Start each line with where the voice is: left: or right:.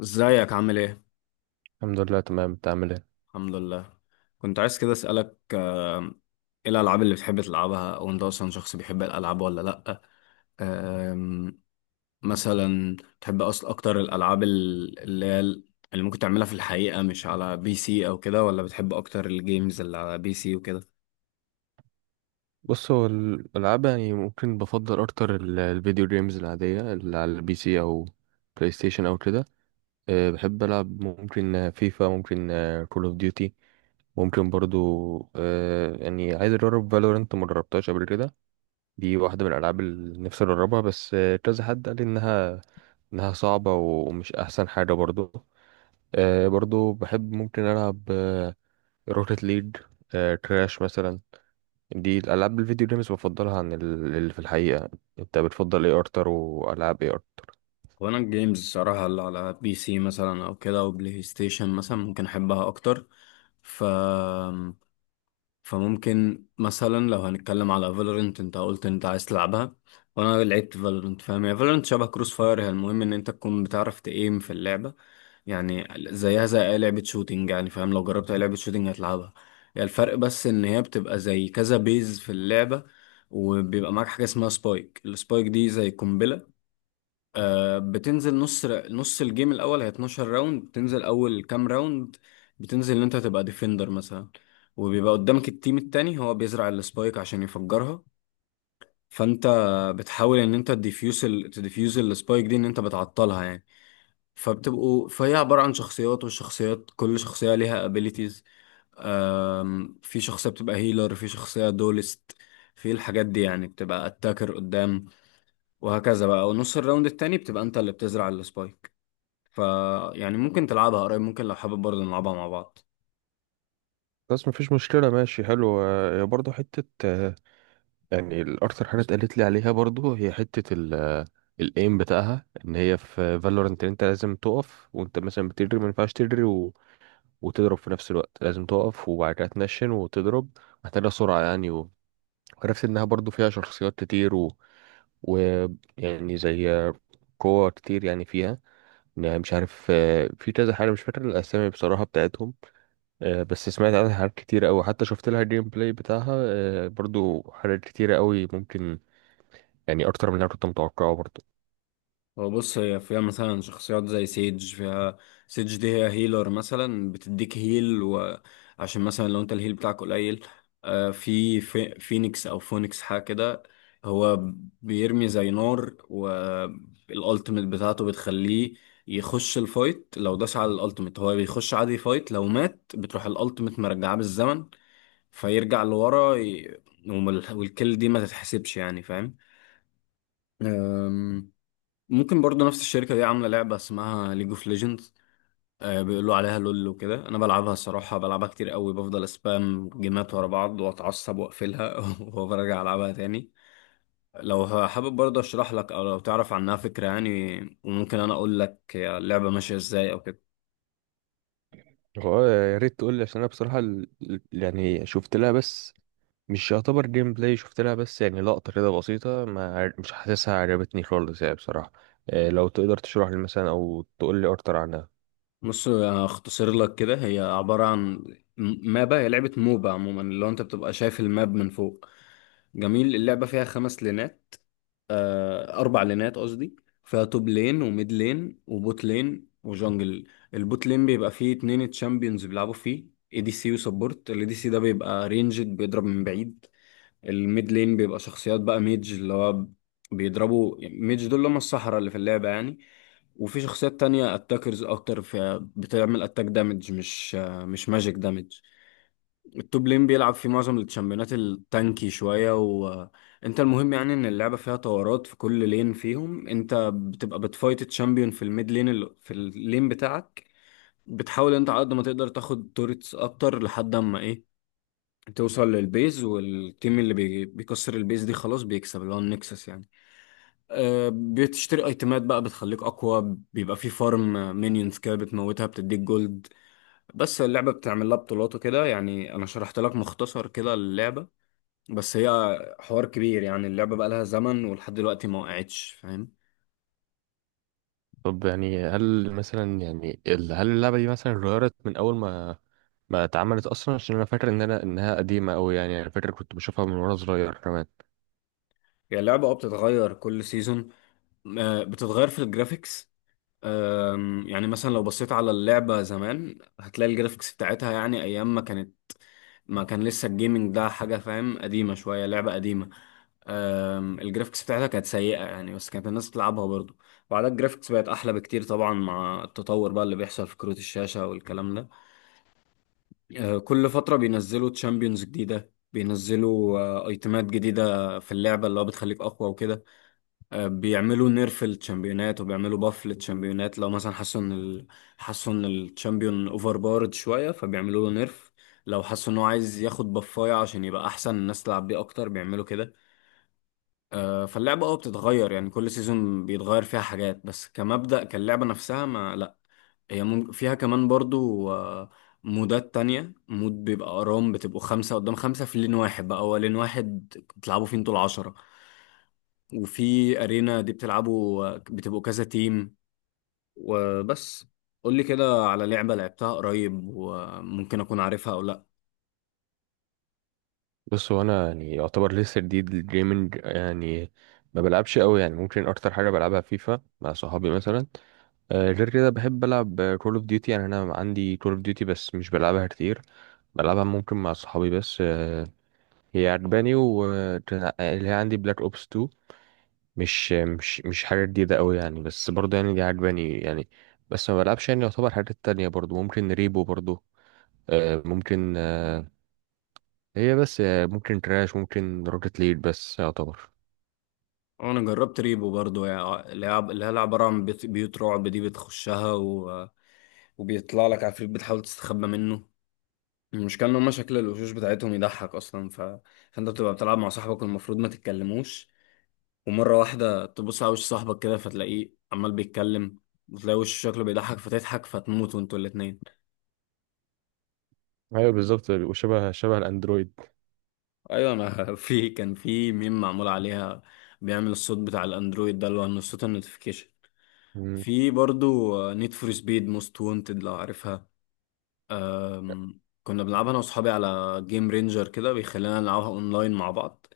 left: ازيك عامل ايه؟
right: الحمد لله تمام. انت عامل ايه؟
left: الحمد لله. كنت عايز كده اسألك ايه الألعاب اللي بتحب تلعبها، او انت اصلا شخص بيحب الألعاب ولا لأ؟ آم، مثلا تحب اصلا اكتر الألعاب اللي ممكن تعملها في الحقيقة مش على بي سي او كده، ولا بتحب اكتر الجيمز اللي على بي سي وكده؟
right: بص، هو الالعاب يعني ممكن بفضل اكتر الفيديو جيمز العاديه اللي على البي سي او بلاي ستيشن او كده. أه، بحب العب ممكن فيفا، ممكن كول اوف ديوتي، ممكن برضو. أه يعني عايز اجرب فالورنت، ما جربتهاش قبل كده. دي واحده من الالعاب اللي نفسي اجربها، بس كذا حد قال لي انها صعبه ومش احسن حاجه برضو. أه برضو بحب ممكن العب روكيت ليج، كراش مثلا. دي الالعاب الفيديو جيمز بفضلها عن اللي في الحقيقه. انت بتفضل ايه اكتر، والعاب ايه اكتر؟
left: وانا الجيمز الصراحة اللي على بي سي مثلا او كده او بلاي ستيشن مثلا ممكن احبها اكتر. ف فممكن مثلا لو هنتكلم على فالورنت، انت قلت انت عايز تلعبها وانا لعبت فالورنت، فاهم؟ هي فالورنت شبه كروس فاير، هي المهم ان انت تكون بتعرف تايم في اللعبه، يعني زيها زي اي لعبه شوتينج، يعني فاهم لو جربت اي لعبه شوتينج هتلعبها. يعني الفرق بس ان هي بتبقى زي كذا بيز في اللعبه، وبيبقى معاك حاجه اسمها سبايك. السبايك دي زي قنبله، بتنزل نص. نص الجيم الاول هي 12 راوند. بتنزل اول كام راوند بتنزل ان انت تبقى ديفندر مثلا، وبيبقى قدامك التيم التاني هو بيزرع السبايك عشان يفجرها. فانت بتحاول ان انت تديفيوز تديفيوز السبايك دي، ان انت بتعطلها يعني. فهي عبارة عن شخصيات، والشخصيات كل شخصية ليها abilities. في شخصية بتبقى هيلر، في شخصية دولست، في الحاجات دي يعني بتبقى اتاكر قدام، وهكذا بقى. ونص الراوند التاني بتبقى انت اللي بتزرع السبايك. ف يعني ممكن تلعبها قريب، ممكن لو حابب برضه نلعبها مع بعض.
right: بس مفيش مشكله، ماشي حلو. برضه حته، يعني الاكتر حاجه اتقالت لي عليها برضه هي حته ال الايم بتاعها، ان هي في فالورنت انت لازم تقف، وانت مثلا بتجري ما ينفعش تجري وتضرب في نفس الوقت. لازم تقف وبعد كده تنشن وتضرب. محتاجه سرعه يعني. وعرفت انها برضه فيها شخصيات كتير و... و يعني زي قوة كتير يعني فيها. يعني مش عارف، في كذا حاجة مش فاكر الأسامي بصراحة بتاعتهم. بس سمعت عنها حاجات كتيرة أوي، حتى شفت لها جيم بلاي بتاعها. برضو حاجات كتيرة أوي ممكن، يعني أكتر من اللي أنا كنت متوقعه برضو.
left: هو بص، هي فيها مثلا شخصيات زي سيج. فيها سيج دي هي هيلر مثلا، بتديك هيل وعشان مثلا لو انت الهيل بتاعك قليل. في فينيكس او فونيكس حاجه كده، هو بيرمي زي نار، والالتيميت بتاعته بتخليه يخش الفايت. لو داس على الالتيميت هو بيخش عادي فايت، لو مات بتروح الالتيميت مرجعاه بالزمن، فيرجع لورا والكل دي ما تتحسبش يعني، فاهم؟ أم، ممكن برضو نفس الشركة دي عاملة لعبة اسمها ليج اوف ليجندز. بيقولوا عليها لول وكده. انا بلعبها الصراحة، بلعبها كتير قوي، بفضل اسبام جيمات ورا بعض واتعصب واقفلها وبرجع العبها تاني. لو حابب برضه اشرح لك، او لو تعرف عنها فكرة يعني، وممكن انا اقول لك اللعبة ماشية ازاي او كده.
right: هو يا ريت تقول لي، عشان أنا بصراحة يعني شفت لها، بس مش يعتبر جيم بلاي، شفت لها بس يعني لقطة كده بسيطة. ما عر- مش حاسسها عجبتني خالص يعني بصراحة. لو تقدر تشرح لي مثلا أو تقول لي أكتر عنها.
left: بص، هختصر لك كده. هي عبارة عن مابا، هي لعبة موبا عموما، اللي هو انت بتبقى شايف الماب من فوق. جميل، اللعبة فيها خمس لينات، أربع لينات قصدي. فيها توب لين وميد لين وبوت لين وجونجل. البوت لين بيبقى فيه اتنين تشامبيونز بيلعبوا فيه، اي دي سي وسبورت. الاي دي سي ده بيبقى رينجد، بيضرب من بعيد. الميد لين بيبقى شخصيات بقى ميج، اللي هو بيضربوا ميج، دول اللي هم الصحراء اللي في اللعبة يعني. وفي شخصيات تانية اتاكرز اكتر، في بتعمل اتاك دامج، مش ماجيك دامج. التوب لين بيلعب في معظم التشامبيونات التانكي شوية. وانت المهم يعني ان اللعبة فيها طورات. في كل لين فيهم انت بتبقى بتفايت تشامبيون في الميد لين، في اللين بتاعك، بتحاول انت على قد ما تقدر تاخد توريتس اكتر لحد اما ايه، توصل للبيز، والتيم اللي بيكسر البيز دي خلاص بيكسب، اللي هو النكسس يعني. بتشتري ايتمات بقى بتخليك اقوى، بيبقى في فارم مينيونز كده بتموتها بتديك جولد. بس اللعبه بتعمل لها بطولات وكده. يعني انا شرحت لك مختصر كده اللعبه، بس هي حوار كبير يعني. اللعبه بقى لها زمن ولحد دلوقتي ما وقعتش، فاهم؟
right: طب يعني هل مثلا يعني هل اللعبة دي مثلا اتغيرت من أول ما اتعملت اصلا؟ عشان انا فاكر ان انها قديمه قوي يعني، انا فاكر كنت بشوفها من وانا صغير كمان.
left: هي اللعبه اه بتتغير كل سيزون. بتتغير في الجرافيكس. يعني مثلا لو بصيت على اللعبه زمان هتلاقي الجرافيكس بتاعتها يعني ايام ما كانت، ما كان لسه الجيمنج ده حاجه، فاهم؟ قديمه شويه، لعبه قديمه. الجرافيكس بتاعتها كانت سيئة يعني، بس كانت الناس بتلعبها برضو. وبعدها الجرافيكس بقت أحلى بكتير طبعا، مع التطور بقى اللي بيحصل في كروت الشاشة والكلام ده. كل فترة بينزلوا تشامبيونز جديدة، بينزلوا ايتمات جديدة في اللعبة اللي هو بتخليك أقوى وكده. بيعملوا نيرف للتشامبيونات وبيعملوا باف للتشامبيونات، لو مثلا حسوا إن حسوا إن التشامبيون أوفر بارد شوية فبيعملوا له نيرف. لو حسوا إن هو عايز ياخد بفاية عشان يبقى أحسن، الناس تلعب بيه أكتر، بيعملوا كده. فاللعبة اه بتتغير يعني، كل سيزون بيتغير فيها حاجات، بس كمبدأ كاللعبة نفسها ما لا. هي فيها كمان برضو مودات تانية. مود بيبقى أرام، بتبقوا خمسة قدام خمسة في لين واحد بقى، هو لين واحد بتلعبوا فيه انتوا العشرة. وفي أرينا دي بتلعبوا بتبقوا كذا تيم. وبس، قولي كده على لعبة لعبتها قريب وممكن أكون عارفها أو لأ.
right: بص، هو انا يعني يعتبر لسه جديد للجيمنج يعني، ما بلعبش قوي يعني. ممكن اكتر حاجه بلعبها فيفا مع صحابي مثلا. غير كده بحب العب كول اوف ديوتي، يعني انا عندي كول اوف ديوتي بس مش بلعبها كتير، بلعبها ممكن مع صحابي بس. هي عجباني. واللي هي عندي بلاك اوبس 2، مش حاجه جديده قوي يعني، بس برضه يعني دي عجباني يعني. بس ما بلعبش يعني. يعتبر حاجات تانية برضو ممكن ريبو برضو، ممكن، هي بس، ممكن كراش، ممكن روكت ليد بس يعتبر.
left: أنا جربت ريبو برضو، يعني لعب اللي هي لعبة عن بيوت، بيوت رعب دي بتخشها وبيطلع لك عفريت، بتحاول تستخبى منه. المشكلة ان هما شكل الوشوش بتاعتهم يضحك اصلا. فانت بتبقى بتلعب مع صاحبك والمفروض ما تتكلموش، ومرة واحدة تبص على وش صاحبك كده فتلاقيه عمال بيتكلم، وتلاقي وش شكله بيضحك فتضحك، فتموت وانتوا الاتنين.
right: ايوه بالظبط، شبه الاندرويد.
left: ايوه، انا في كان في ميم معمول عليها، بيعمل الصوت بتاع الاندرويد ده اللي هو إنه صوت النوتيفيكيشن.
right: مم.
left: في برضو نيد فور سبيد موست وونتد، لو عارفها. كنا بنلعبها انا واصحابي على جيم رينجر كده، بيخلينا نلعبها اونلاين مع بعض.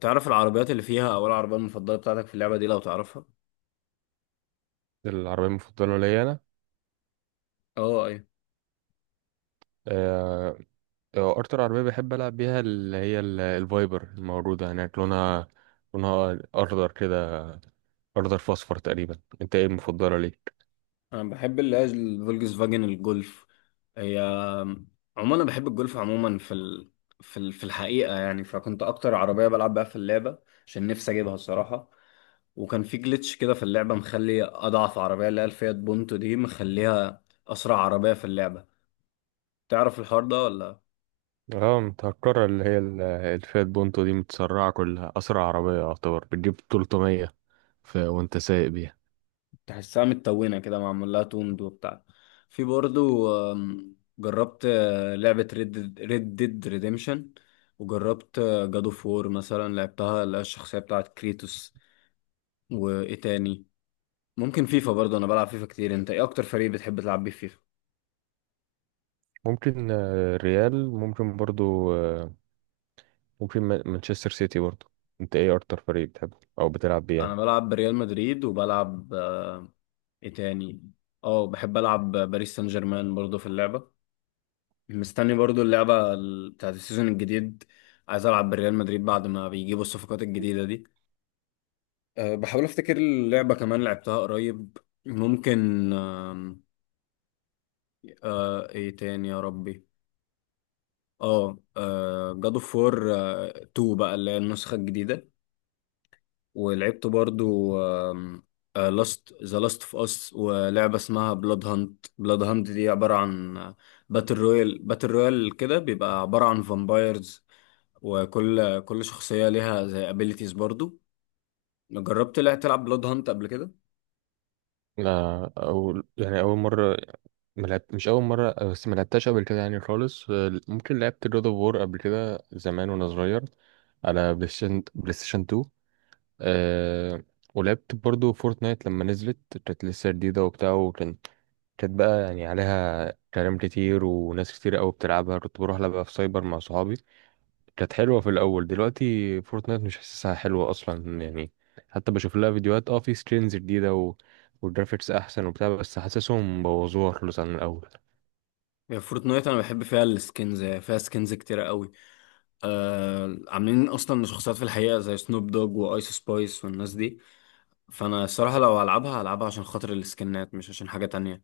left: تعرف العربيات اللي فيها، او العربية المفضلة بتاعتك في اللعبة دي لو تعرفها؟
right: العربيه المفضله ليا انا،
left: اه ايوه.
right: آه، اكتر عربيه بحب العب بيها اللي هي الفايبر الموجوده هناك، لونها لونها اخضر كده، اخضر فاصفر تقريبا. انت ايه المفضله ليك؟
left: انا بحب اللي هي الفولكس فاجن الجولف. هي عموما انا بحب الجولف عموما في في الحقيقة يعني، فكنت اكتر عربية بلعب بيها في اللعبة، عشان نفسي اجيبها الصراحة. وكان في جليتش كده في اللعبة مخلي اضعف عربية، اللي هي الفيات بونتو دي، مخليها اسرع عربية في اللعبة. تعرف الحوار ده ولا؟
right: اه متهكره، اللي هي الفيات بونتو دي متسرعه، كلها اسرع عربيه يعتبر، بتجيب 300. وانت سايق بيها.
left: تحسها متلونة كده، معمول لها توند وبتاع. في برضو جربت لعبة ريد ديد ريديمشن. وجربت جاد اوف وور مثلا، لعبتها اللي هي الشخصية بتاعت كريتوس. وايه تاني؟ ممكن فيفا برضو، انا بلعب فيفا كتير. انت ايه اكتر فريق بتحب تلعب بيه فيفا؟
right: ممكن ريال، ممكن برضو، ممكن مانشستر سيتي برضو. انت ايه اكتر فريق بتحبه او بتلعب بيه
left: انا
right: يعني؟
left: بلعب بريال مدريد، وبلعب ايه تاني، اه بحب العب باريس سان جيرمان برضو في اللعبة. مستني برضو اللعبة بتاعت السيزون الجديد، عايز العب بريال مدريد بعد ما بيجيبوا الصفقات الجديدة دي. أه بحاول افتكر اللعبة كمان لعبتها قريب، ممكن أه ايه تاني يا ربي. اه، جاد اوف وور 2 بقى، اللي هي النسخة الجديدة. ولعبت برضو لاست ذا لاست اوف اس، ولعبة اسمها بلاد هانت. بلاد هانت دي عبارة عن باتل رويال. باتل رويال كده بيبقى عبارة عن فامبايرز، وكل شخصية ليها زي ابيليتيز برضو. جربت لا تلعب بلاد هانت قبل كده؟
right: لا، او يعني اول مره، ملعب مش اول مره، بس ما لعبتهاش قبل كده يعني خالص. ممكن لعبت جود اوف وور قبل كده زمان وانا صغير على بلاي ستيشن، بلاي ستيشن 2. أه، ولعبت برضو فورتنايت لما نزلت، كانت لسه جديده وبتاع، كانت بقى يعني عليها كلام كتير وناس كتير قوي بتلعبها، كنت بروح لعبها في سايبر مع صحابي. كانت حلوة في الأول، دلوقتي فورتنايت مش حاسسها حلوة أصلا يعني. حتى بشوف لها فيديوهات، اه، في سكرينز جديدة والجرافيكس أحسن وبتاع، بس حاسسهم بوظوها خالص عن الأول.
left: هي فورتنايت انا بحب فيها السكنز، يعني فيها سكنز كتيرة قوي. آه، عاملين اصلا شخصيات في الحقيقة زي سنوب دوج وايس سبايس والناس دي. فانا الصراحة لو هلعبها هلعبها عشان خاطر السكنات، مش عشان حاجة تانية.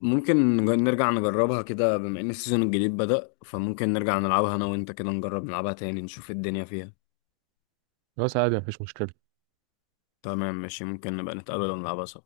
left: ممكن نرجع نجربها كده، بما ان السيزون الجديد بدأ، فممكن نرجع نلعبها انا وانت كده، نجرب نلعبها تاني نشوف الدنيا فيها.
right: بس عادي مفيش مشكلة.
left: تمام ماشي، ممكن نبقى نتقابل ونلعبها سوا.